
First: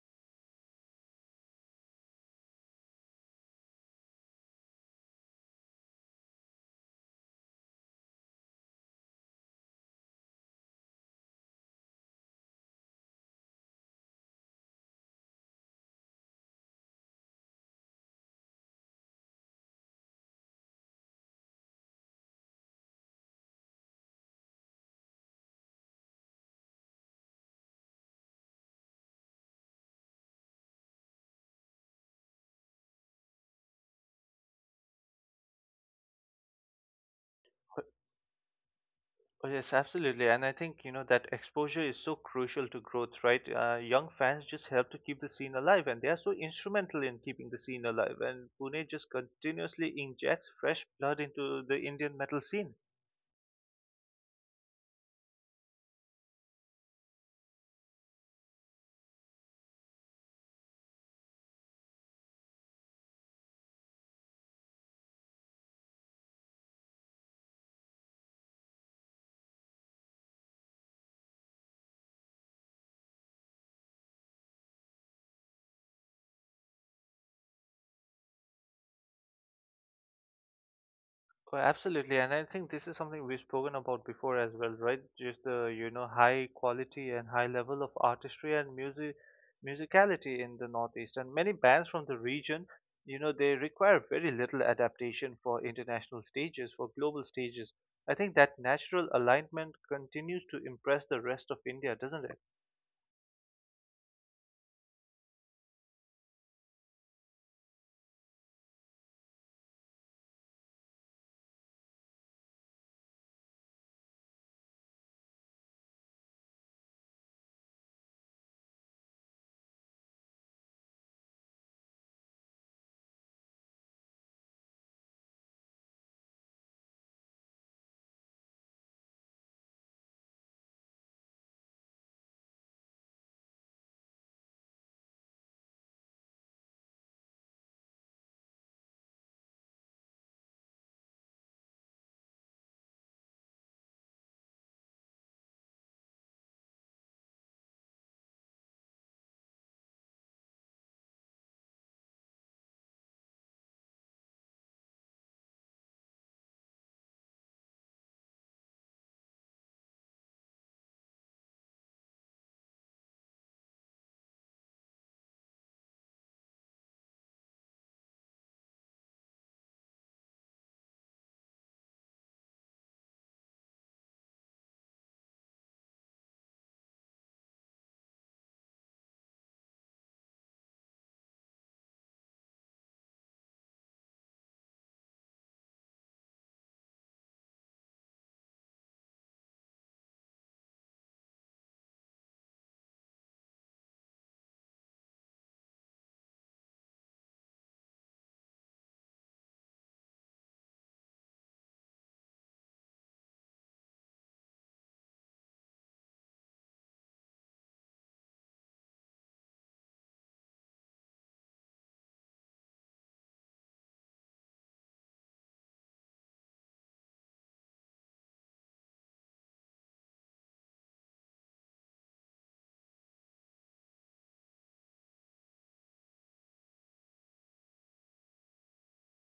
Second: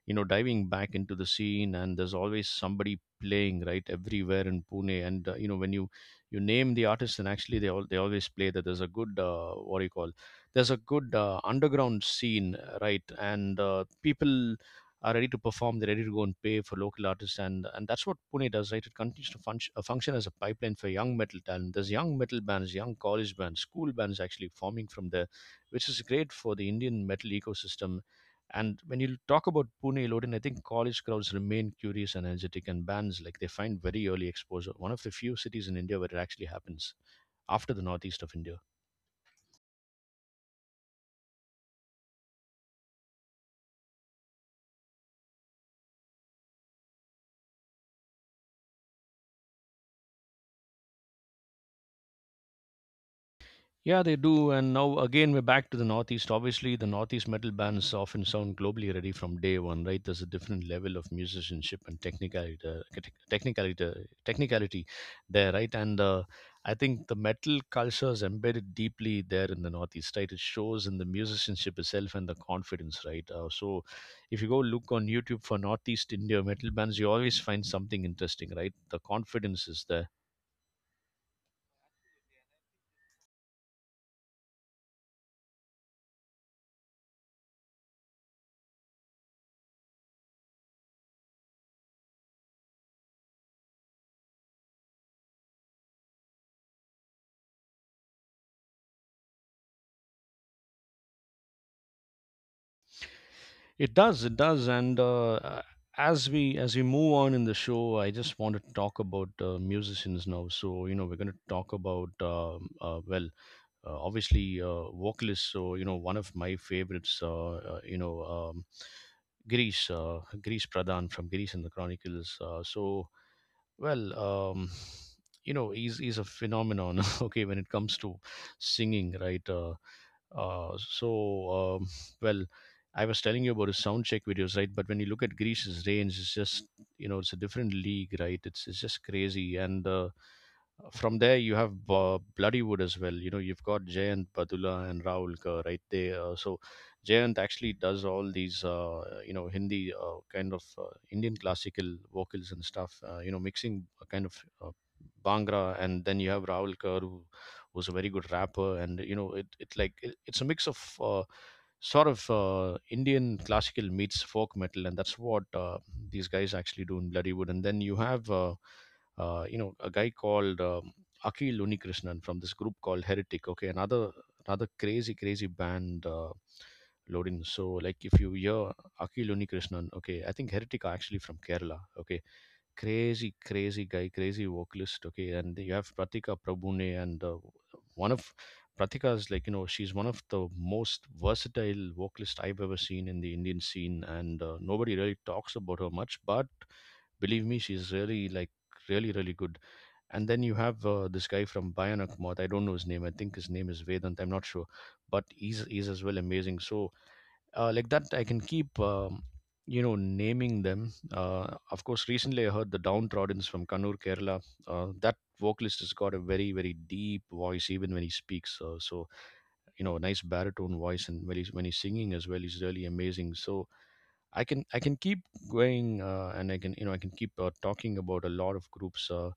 S1: you know diving back into the scene, and there's always somebody playing right everywhere in Pune. And you know, when you name the artists, and actually they always play that. There's a good what do you call, there's a good underground scene, right. And people are ready to perform, they're ready to go and pay for local artists. And that's what Pune does, right? It continues to function, function as a pipeline for young metal talent. There's young metal bands, young college bands, school bands actually forming from there, which is great for the Indian metal ecosystem. And when you talk about Pune, Lodin, I think college crowds remain curious and energetic, and bands like they find very early exposure. One of the few cities in India where it actually happens, after the northeast of India.
S2: Oh, yes, absolutely. And I think, you know, that exposure is so crucial to growth, right? Young fans just help to keep the scene alive, and they are so instrumental in keeping the scene alive. And Pune just continuously injects fresh blood into the Indian metal scene.
S1: Yeah, they do. And now again, we're back to the Northeast. Obviously, the Northeast metal bands often sound globally ready from day one, right? There's a different level of musicianship and technicality, technicality there, right? And I think the metal culture is embedded deeply there in the Northeast, right? It shows in the musicianship itself and the confidence, right? So if you go look on YouTube for Northeast India metal bands, you always find something interesting, right? The confidence is there.
S2: Well, absolutely, and I think this is something we've spoken about before as well, right? Just the you know high quality and high level of artistry and musicality in the Northeast, and many bands from the region, you know, they require very little adaptation for international stages, for global stages. I think that natural alignment continues to impress the rest of India, doesn't it?
S1: It does, and as we move on in the show, I just want to talk about musicians now. So you know, we're going to talk about obviously vocalists. So you know, one of my favorites, you know, Girish, Girish Pradhan from Girish and the Chronicles. Well, um, you know, he's a phenomenon. (laughs) Okay, when it comes to singing, right? Uh, so um, well, I was telling you about his sound check videos, right? But when you look at Greece's range, it's just you know, it's a different league, right? It's just crazy, and from there you have Bloodywood as well. You know, you've got Jayant Badula and Rahul Kerr, right there. So Jayant actually does all these, you know, Hindi kind of Indian classical vocals and stuff. You know, mixing a kind of uh, Bhangra, and then you have Rahul Kaur, who was a very good rapper, and you know, it's a mix of sort of Indian classical meets folk metal, and that's what these guys actually do in Bloodywood. And then you have, you know, a guy called Akil Unikrishnan from this group called Heretic. Okay, another crazy crazy band. Loading. So, like, if you hear Akil Unikrishnan, okay, I think Heretic are actually from Kerala, okay, crazy, crazy guy, crazy vocalist, okay, and you have Pratika Prabhune, and one of Pratika is like, you know, she's one of the most versatile vocalist I've ever seen in the Indian scene, and nobody really talks about her much, but believe me, she's really like really really good. And then you have this guy from Bionic Moth. I don't know his name. I think his name is Vedant, I'm not sure, but he's as well amazing. So like that, I can keep you know, naming them. Of course, recently I heard the Downtroddens from Kannur, Kerala. That vocalist has got a very very deep voice, even when he speaks. So you know, nice baritone voice, and when he's singing as well, he's really amazing. So I can keep going, and I can, you know, I can keep talking about a lot of groups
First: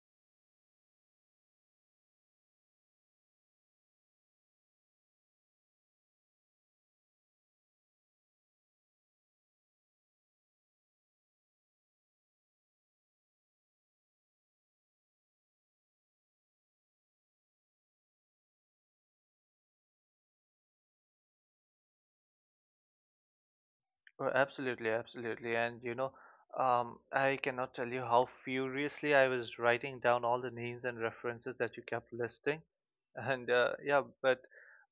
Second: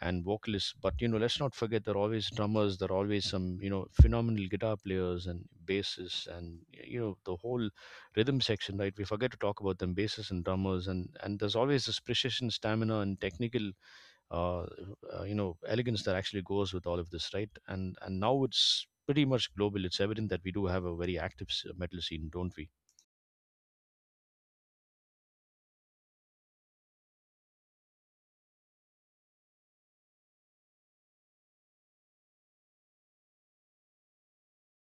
S1: and vocalists. But you know, let's not forget there are always drummers, there are always some you know phenomenal guitar players and bassists, and you know the whole rhythm section. Right, we forget to talk about them, bassists and drummers, and there's always this precision, stamina, and technical you know elegance that actually goes with all of this, right? And now it's pretty much global. It's evident that we do have a very active metal scene, don't we?
S2: Oh, absolutely, absolutely. And you know, I cannot tell you how furiously I was writing down all the names and references that you kept listing. And yeah, but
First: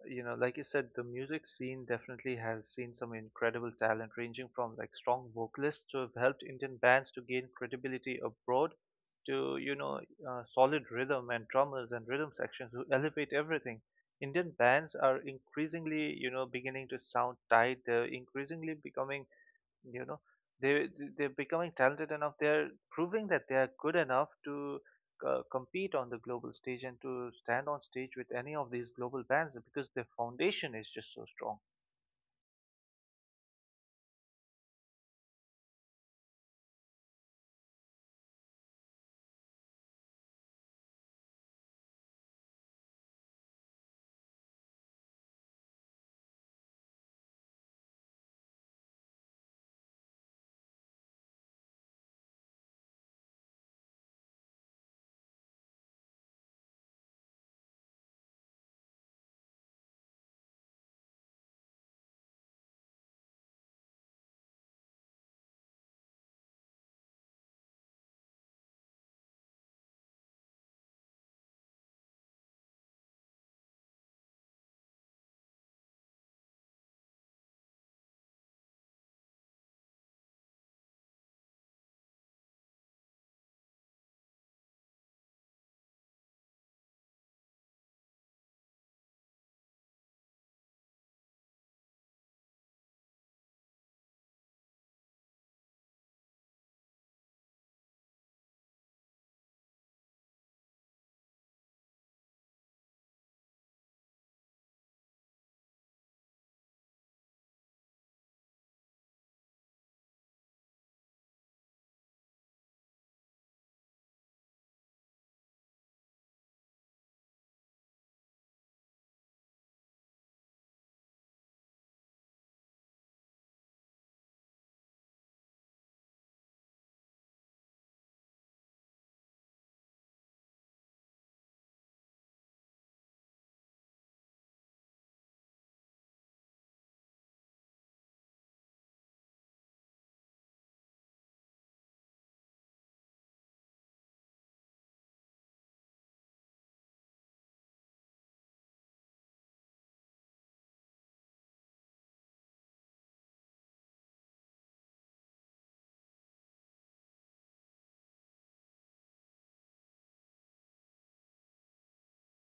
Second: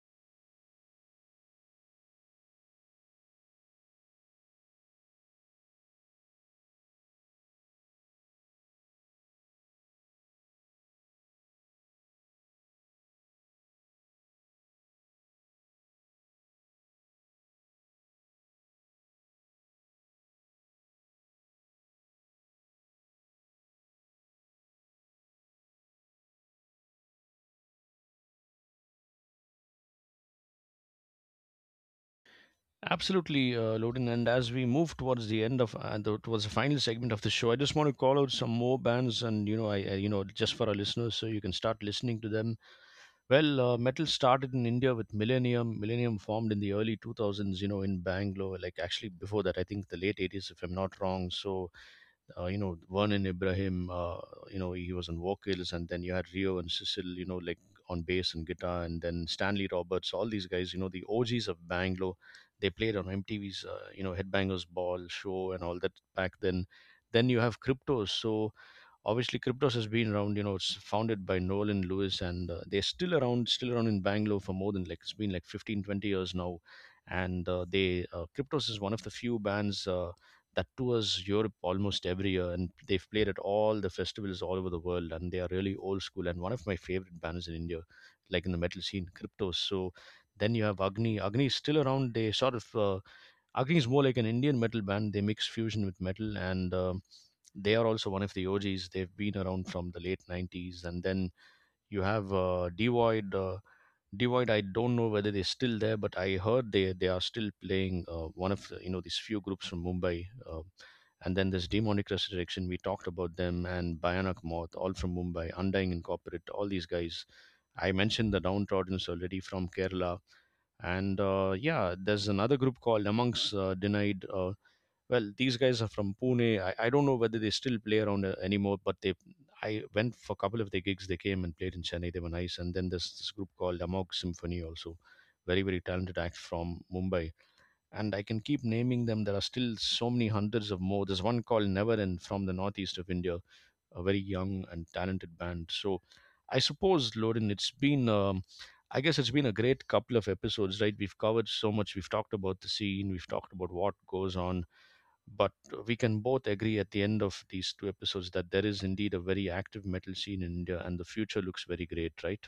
S2: you know, like you said, the music scene definitely has seen some incredible talent, ranging from like strong vocalists who have helped Indian bands to gain credibility abroad, to you know, solid rhythm and drummers and rhythm sections who elevate everything. Indian bands are increasingly, you know, beginning to sound tight. They're increasingly becoming you know they they're becoming talented enough, they're proving that they are good enough to compete on the global stage and to stand on stage with any of these global bands because their foundation is just so strong.
S1: Absolutely, Loden. And as we move towards the end of towards the final segment of the show, I just want to call out some more bands, and you know, I you know, just for our listeners, so you can start listening to them. Well, metal started in India with Millennium. Millennium formed in the early 2000s, you know, in Bangalore. Like actually, before that, I think the late 80s, if I'm not wrong. So you know, Vernon Ibrahim, you know, he was on vocals, and then you had Rio and Cecil, you know, like on bass and guitar, and then Stanley Roberts, all these guys, you know, the OGs of Bangalore, they played on MTV's, you know, Headbangers Ball show and all that back then. Then you have Cryptos, so obviously Cryptos has been around, you know, it's founded by Nolan Lewis, and they're still around, in Bangalore for more than, like, it's been like 15, 20 years now. And they Cryptos is one of the few bands that tours Europe almost every year, and they've played at all the festivals all over the world, and they are really old school, and one of my favorite bands in India, like in the metal scene, Cryptos. So then you have Agni. Agni is still around. They sort of Agni is more like an Indian metal band. They mix fusion with metal, and they are also one of the OGs. They've been around from the late 90s. And then you have Devoid. Devoid, I don't know whether they're still there, but I heard they are still playing, one of the, you know, these few groups from Mumbai. And then there's Demonic Resurrection. We talked about them, and Bionic Moth, all from Mumbai. Undying Incorporate, all these guys. I mentioned the Downtroddens already from Kerala. And yeah, there's another group called Amongst Denied. Well, these guys are from Pune. I don't know whether they still play around anymore, but they I went for a couple of their gigs. They came and played in Chennai. They were nice. And then there's this group called Amog Symphony also. Very, very talented act from Mumbai. And I can keep naming them. There are still so many hundreds of more. There's one called Never from the northeast of India, a very young and talented band. So I suppose, Lorin, it's been I guess it's been a great couple of episodes, right? We've covered so much. We've talked about the scene. We've talked about what goes on, but we can both agree at the end of these two episodes that there is indeed a very active metal scene in India and the future looks very great, right?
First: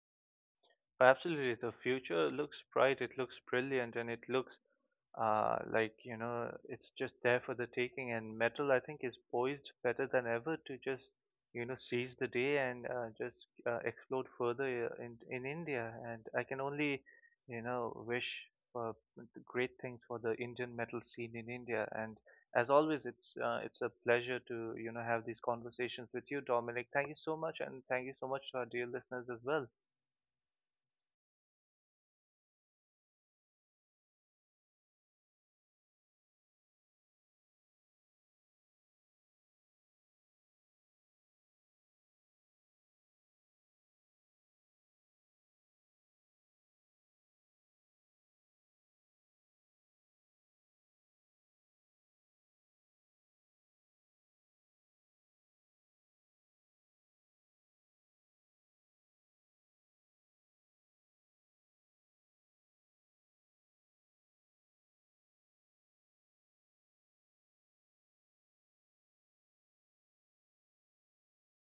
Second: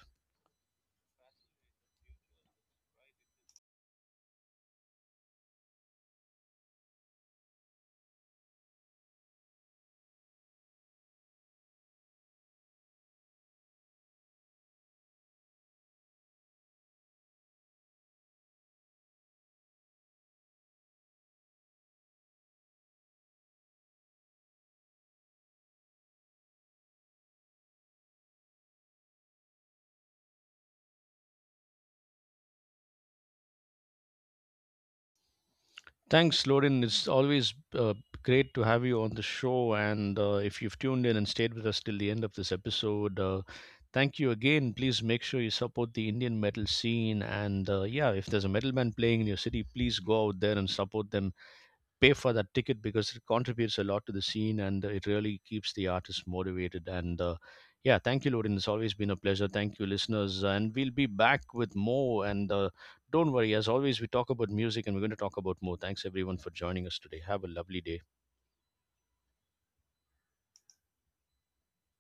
S2: Absolutely. The future looks bright, it looks brilliant, and it looks uh, like, you know, it's just there for the taking, and metal, I think, is poised better than ever to just, you know, seize the day and just explode further in India. And I can only, you know, wish for great things for the Indian metal scene in India. And as always, it's a pleasure to, you know, have these conversations with you, Dominic. Thank you so much, and thank you so much to our dear listeners as well.
S1: Thanks, Lorin. It's always great to have you on the show. And if you've tuned in and stayed with us till the end of this episode, thank you again. Please make sure you support the Indian metal scene. And yeah, if there's a metal band playing in your city, please go out there and support them, pay for that ticket, because it contributes a lot to the scene and it really keeps the artist motivated. And yeah, thank you, Lorin. It's always been a pleasure. Thank you, listeners. And we'll be back with more. And don't worry, as always, we talk about music and we're going to talk about more. Thanks, everyone, for joining us today. Have a lovely day.